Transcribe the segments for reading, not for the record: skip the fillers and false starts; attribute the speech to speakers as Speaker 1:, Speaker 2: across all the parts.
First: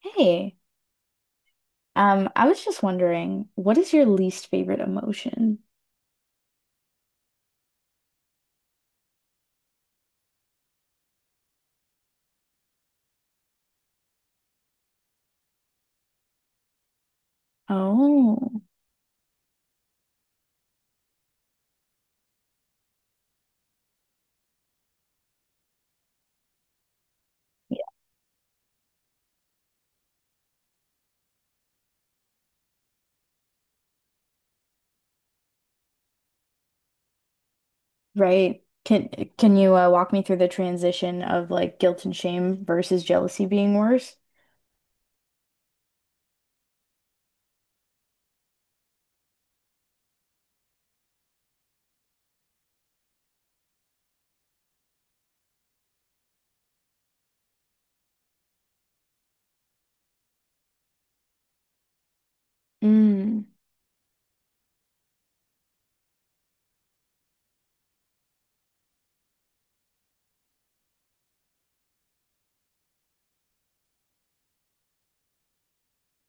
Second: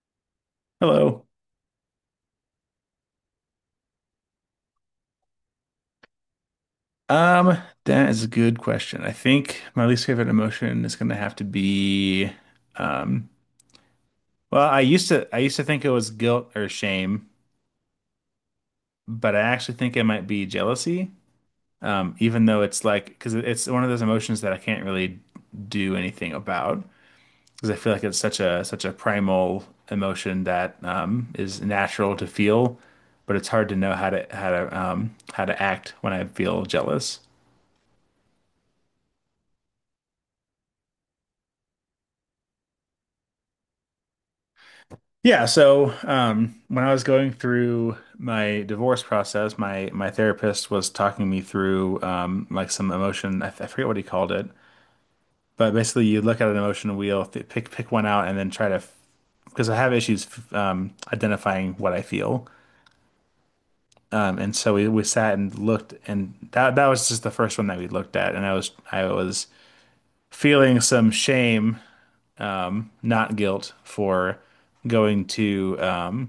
Speaker 1: Hey,
Speaker 2: Hello.
Speaker 1: I was just wondering, what is your least favorite emotion?
Speaker 2: Um, that is a good question. I think my least favorite emotion is going to have to be, um, well, I used to think it was guilt or shame,
Speaker 1: Oh,
Speaker 2: but I actually think it might be jealousy. Even though it's like because it's one of those emotions that I can't really do anything about because I
Speaker 1: yeah,
Speaker 2: feel like it's such a primal emotion that is natural to feel, but it's hard to know how to act when I feel jealous.
Speaker 1: right. Can you walk me through the transition of like guilt and shame versus jealousy being worse?
Speaker 2: Yeah, so when I was going through my divorce process, my therapist was talking me through like some emotion. I forget what he called it, but basically, you look at an emotion wheel, pick one out, and then try to because I have issues identifying what I feel.
Speaker 1: Mm,
Speaker 2: And so we sat and looked, and that was just the first one that we looked at, and I was feeling some shame, not guilt, for going to. Um,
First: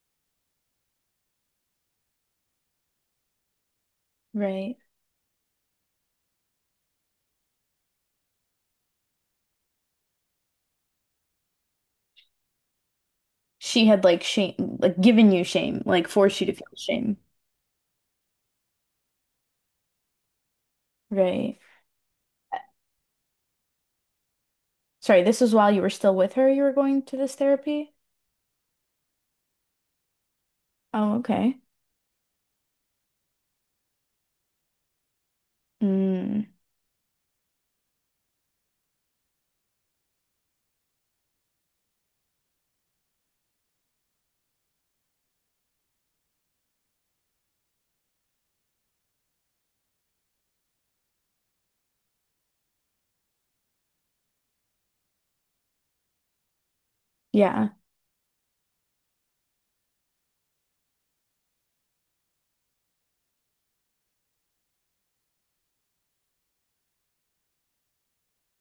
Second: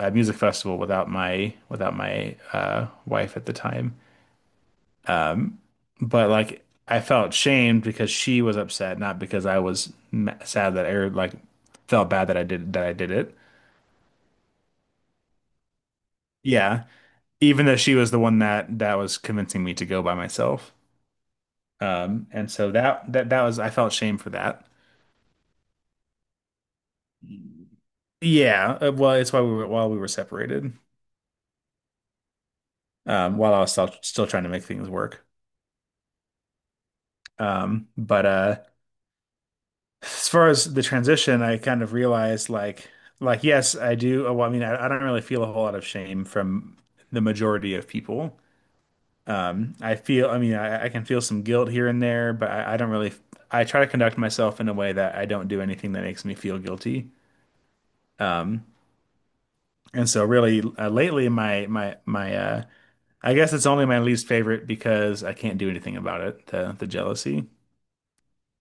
Speaker 2: uh, Music festival without my wife at the time.
Speaker 1: right.
Speaker 2: Um, but like I felt shamed because she was upset, not because I was sad that I or, like felt bad that I did it.
Speaker 1: She had like shame, like given you shame, like forced you to feel
Speaker 2: Yeah,
Speaker 1: shame.
Speaker 2: even though she was the one that was convincing me to go by myself.
Speaker 1: Right.
Speaker 2: And so that was I felt shame for that.
Speaker 1: Sorry, this was while you were still with her, you were going to this therapy?
Speaker 2: Yeah, well, it's why we were while we were separated,
Speaker 1: Oh, okay.
Speaker 2: while I was still trying to make things work.
Speaker 1: Mm,
Speaker 2: But As far as the transition, I kind of realized like yes, I do. Well, I mean, I don't really feel a whole lot of shame from the majority of people. I mean, I can feel some guilt here and there, but I don't really. I try to conduct myself in a way that I don't do anything that makes me feel guilty.
Speaker 1: yeah.
Speaker 2: Um, and so really, lately, my I guess it's only my least favorite because I can't do anything about it. The jealousy.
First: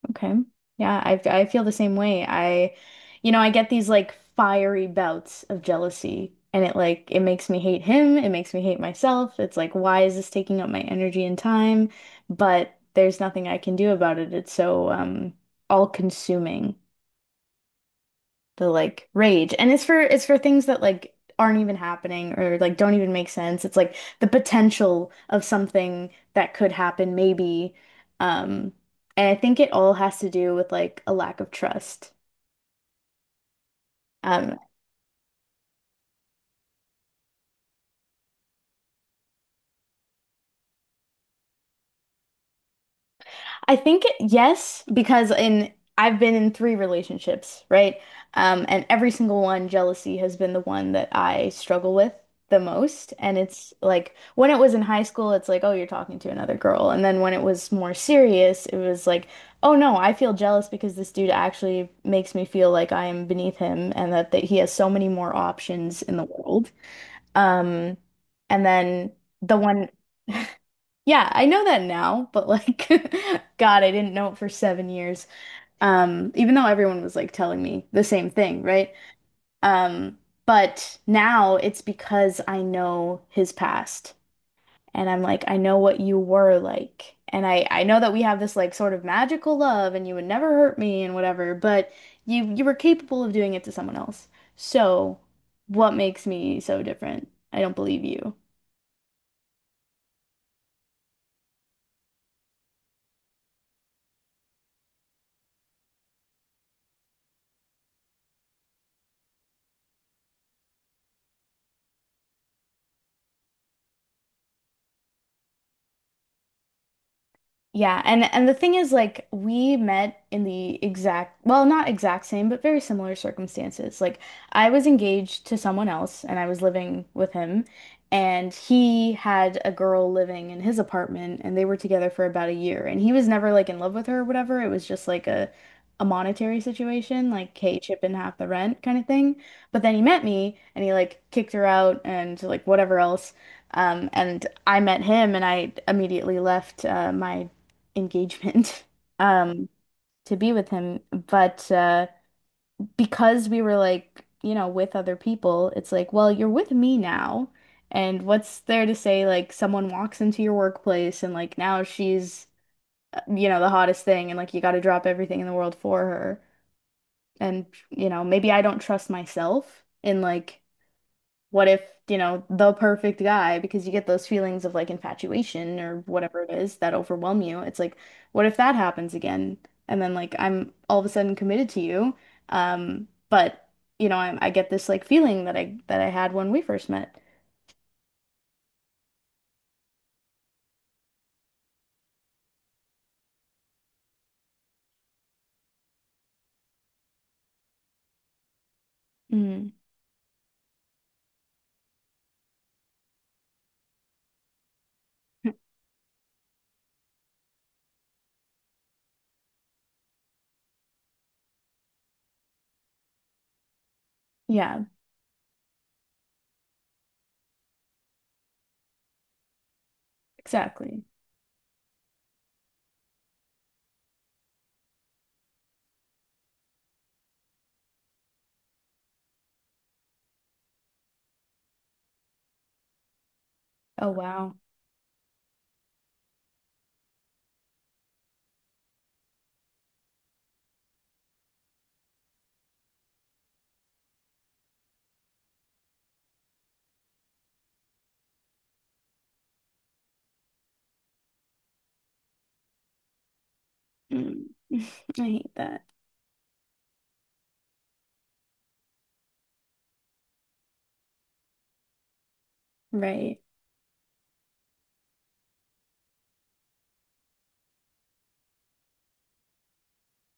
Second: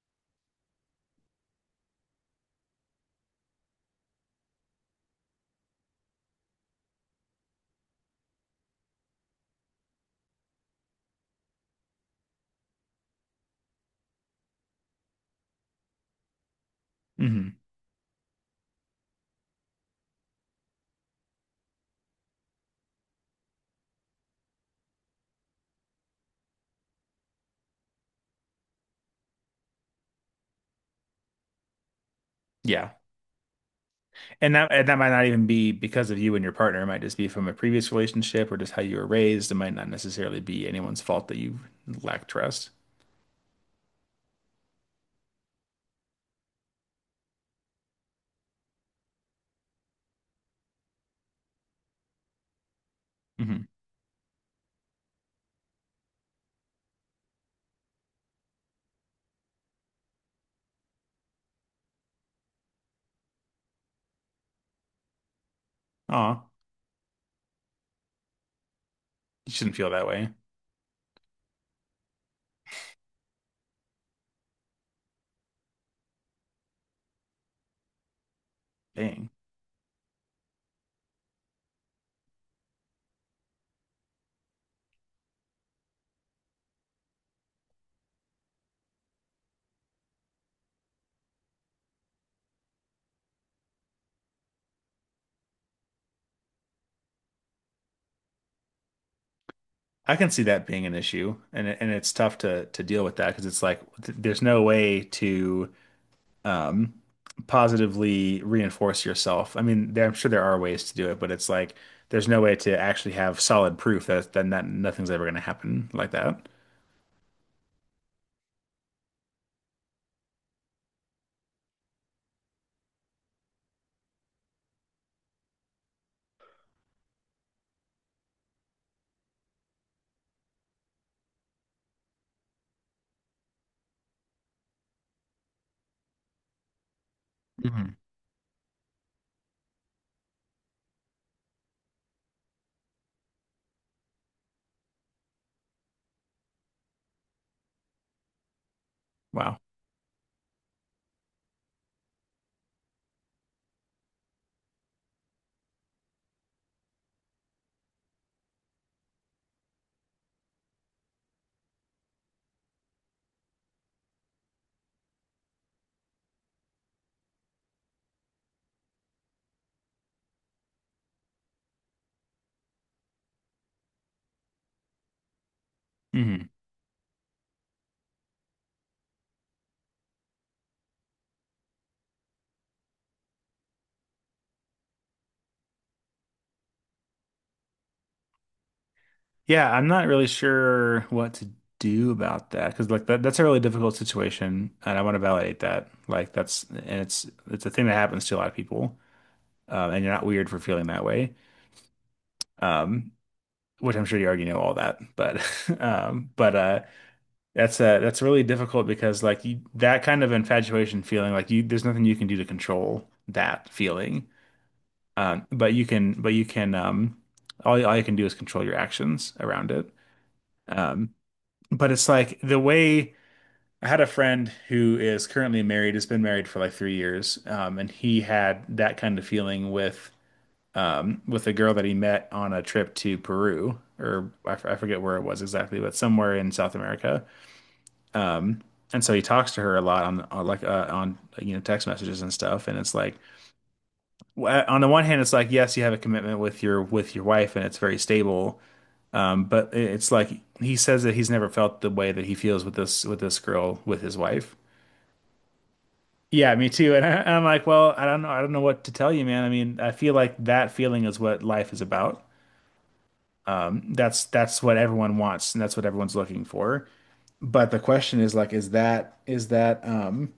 Speaker 1: Okay. Yeah, I feel the same way. I get these like fiery bouts of jealousy and it like it makes me hate him, it makes me hate myself. It's like, why is this taking up my energy and time? But there's nothing I can do about it. It's so all consuming
Speaker 2: hmm
Speaker 1: the like rage. And it's for things that like aren't even happening or like don't even make sense. It's like the potential of something that could happen maybe. Um and I think it all has to do with like a lack of trust.
Speaker 2: Yeah. And
Speaker 1: Um
Speaker 2: that and that might not even be because of you and your partner. It might just be from a previous relationship or just how you were raised. It might not necessarily be anyone's fault that you lack trust.
Speaker 1: I think yes, because in I've been in three relationships, right? And every single one, jealousy has been the one that I struggle with the most. And
Speaker 2: hmm
Speaker 1: it's like when it was in high school, it's like, oh, you're talking to another girl. And then when it was more serious, it was like, oh no, I feel jealous because this dude actually makes me feel like I am beneath him and that, that he has so many more options in the
Speaker 2: Aw,
Speaker 1: world. Um, and then
Speaker 2: you
Speaker 1: the
Speaker 2: shouldn't
Speaker 1: one
Speaker 2: feel that way.
Speaker 1: Yeah, I know that now, but like, God, I didn't know it for 7 years. Even though everyone was like telling me the same thing, right?
Speaker 2: Dang.
Speaker 1: Um, but now it's because I know his past, and I'm like, I know what you were like, and I know that we have this like sort of magical love, and you would never hurt me and whatever, but you were capable of doing it to someone else. So, what makes me so different? I don't believe you.
Speaker 2: I can see that being an issue, and and it's tough to deal with that because it's like th there's no way to um positively reinforce yourself. I mean, I'm sure there are ways to do it, but it's like there's no way to actually have solid proof that nothing's ever going to happen like that.
Speaker 1: Yeah, and the thing is like we met in the exact, well, not exact same, but very similar circumstances. Like I was engaged to someone else and I was living with him, and he had a girl living in his apartment, and they were together for about a year, and he was never like in love with her or whatever. It was just like a monetary situation, like hey,
Speaker 2: hmm
Speaker 1: chip in half the rent kind of thing. But then he met me and he like kicked her out and like whatever else. And I met him, and I immediately left my engagement
Speaker 2: Wow.
Speaker 1: um to be with him, but because we were like with other people. It's like, well, you're with me now, and what's there to say, like someone walks into your workplace and like now she's the hottest thing and like you got to drop everything in the world for her, and maybe I don't trust myself in like what if, the perfect guy, because you get those feelings of like infatuation or whatever
Speaker 2: Mhm.
Speaker 1: it is that overwhelm you. It's like, what if that happens again? And then like I'm all of a sudden committed to you. But I get this like feeling that I had when we first met.
Speaker 2: Yeah, I'm not really sure what to do about that because like that's a really difficult situation, and I want to validate that. Like that's and it's a thing that happens to a lot of people,
Speaker 1: Mm.
Speaker 2: and you're not weird for feeling that way, um, which I'm sure you already know all that. But but that's really difficult because like you, that kind of infatuation feeling, like you there's nothing you can do to control that feeling,
Speaker 1: Yeah,
Speaker 2: but you can all you can do is control your actions around it.
Speaker 1: exactly.
Speaker 2: Um, But it's like the way I had a friend who is currently married, has been married for like 3 years, and he had that kind of feeling with a girl that he met on a trip to Peru,
Speaker 1: Oh
Speaker 2: or
Speaker 1: wow.
Speaker 2: I forget where it was exactly, but somewhere in South America. And so he talks to her a lot on like on text messages and stuff. And it's like on the one hand, it's like yes, you have a commitment with your wife, and it's very stable. But it's like he says that he's never felt the way that he feels with this girl with his
Speaker 1: Mm.
Speaker 2: wife.
Speaker 1: I hate that.
Speaker 2: Yeah, me too. And I'm like, well, I don't know what to tell you, man. I mean, I feel like that feeling is what life is about.
Speaker 1: Right.
Speaker 2: That's what everyone wants, and that's what everyone's looking for. But the question is like, is that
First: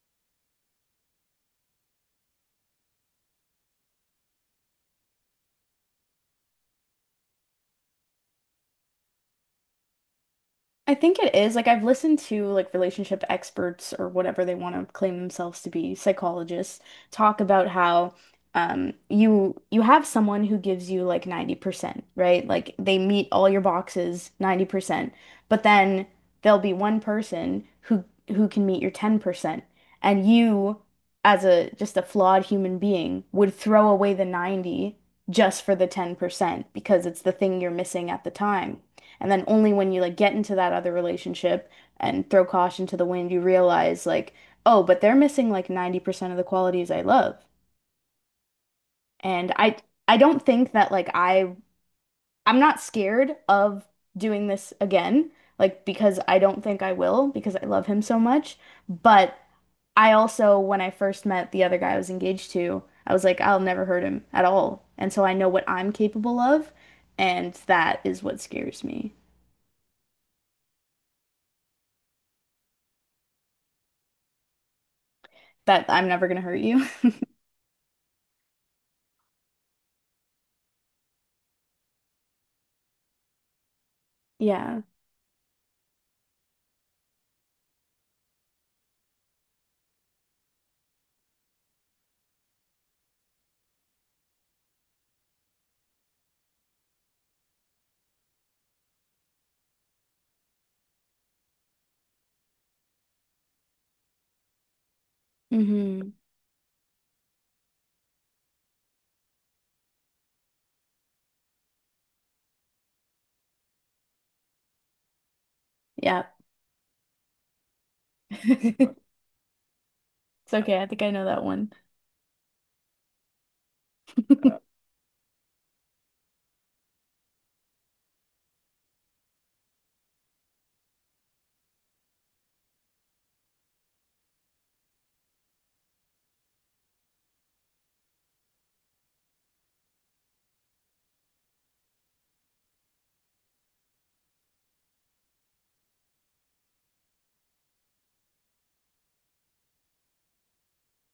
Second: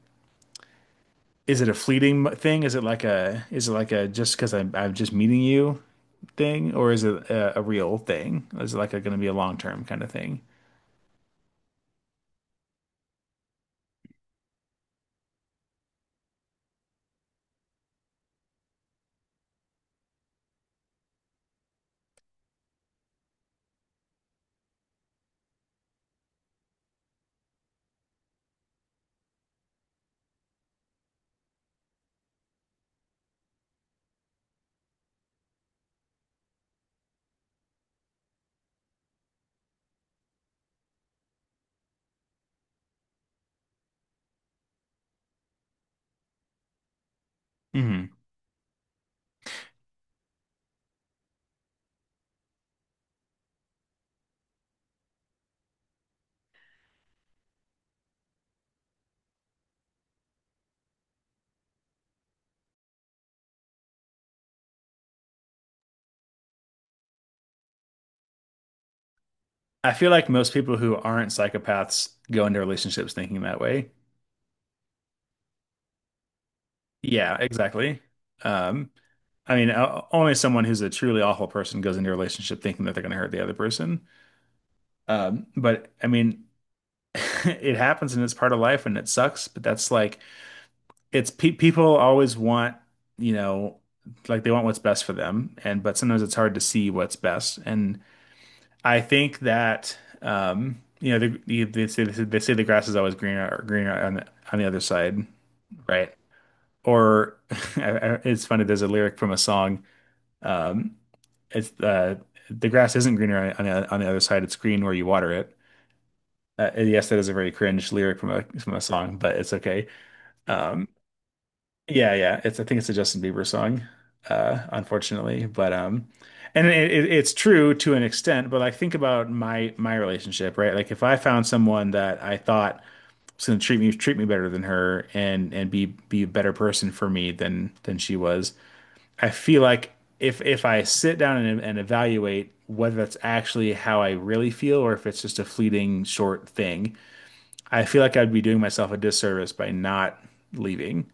Speaker 2: is it a fleeting thing? Is it like a is it like a just because I'm just meeting you thing, or is it a real thing? Is it like a going to be a long term kind of thing?
Speaker 1: I think it is. Like I've listened to like relationship experts or whatever they want to claim themselves to be, psychologists, talk about how you have someone who gives you like 90%, right? Like they meet all your boxes 90%, but then there'll be one person who can meet your 10%. And you as a just a flawed human being would throw away the 90 just for the 10% because it's the thing you're missing at the time. And then only when you like get into that other relationship and throw caution to the wind, you realize like, oh, but they're missing like 90% of the qualities I love.
Speaker 2: hmm
Speaker 1: And I don't think that I'm not scared of doing this again, like because I don't think I will because I love him so much. But I also, when I first met the other guy I was engaged to, I was like, I'll never hurt him at all. And so I know what I'm capable of, and that is what scares me.
Speaker 2: I feel like most people who aren't psychopaths go into relationships thinking that way.
Speaker 1: That I'm never gonna hurt you.
Speaker 2: Yeah, exactly. Um, I mean, only someone who's a truly awful person goes into a relationship thinking that they're going to hurt the other person.
Speaker 1: Yeah.
Speaker 2: Um, but I mean, it happens and it's part of life and it sucks, but that's like, it's pe people always want, you know, like they want what's best for them. And, but sometimes it's hard to see what's best. And I think that, you know, they say the grass is always greener, greener on on the other side,
Speaker 1: Mm-hmm.
Speaker 2: right? Or it's funny, there's a lyric from a song. Um, it's The grass isn't greener on on the other side. It's green where you water it.
Speaker 1: Yeah.
Speaker 2: And yes, that is a very cringe lyric from a song, but it's okay.
Speaker 1: It's okay. I
Speaker 2: Um,
Speaker 1: think I know that one.
Speaker 2: yeah. It's I think it's a Justin Bieber song, unfortunately. But and it's true to an extent. But like think about my relationship, right? Like if I found someone that I thought was going to treat me better than her and and be a better person for me than she was I feel like if I sit down and evaluate whether that's actually how I really feel or if it's just a fleeting short thing, I feel like I'd be doing myself a disservice by not leaving.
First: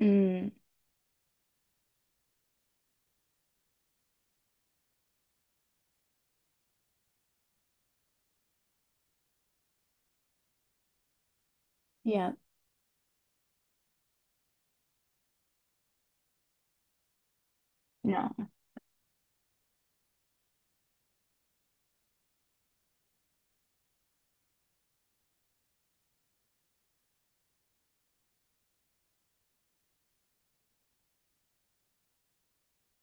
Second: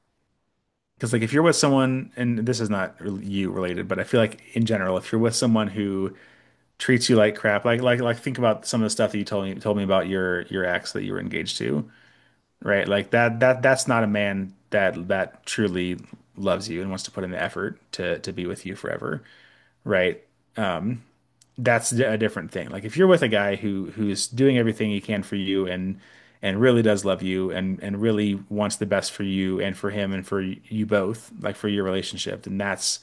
Speaker 1: Mm.
Speaker 2: Because like if you're with someone, and this is not you related, but I feel like in general, if you're with someone who treats you like crap, like think about some of the stuff that you told me about your ex that you were engaged to,
Speaker 1: Yeah.
Speaker 2: right? Like that's not a man that truly loves you and wants to put in the effort to
Speaker 1: No.
Speaker 2: be with you forever, right? That's a different thing. Like if you're with a guy who's doing everything he can for you and really does love you and really wants the best for you and for him and for you both, like for your relationship, then that's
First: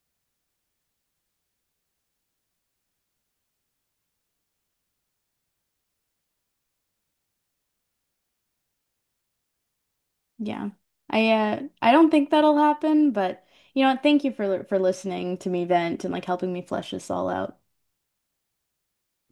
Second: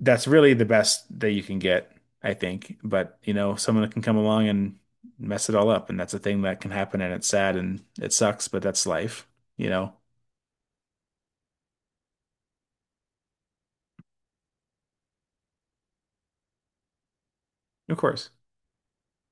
Speaker 2: that's really the best that you can get, I think. But you know, someone can come along and mess it all up, and that's a thing that can happen, and it's sad and it sucks, but that's life, you know.
Speaker 1: Yeah. I don't think that'll happen, but you know what? Thank you for listening to me vent and like helping me flesh this all out.
Speaker 2: Of course.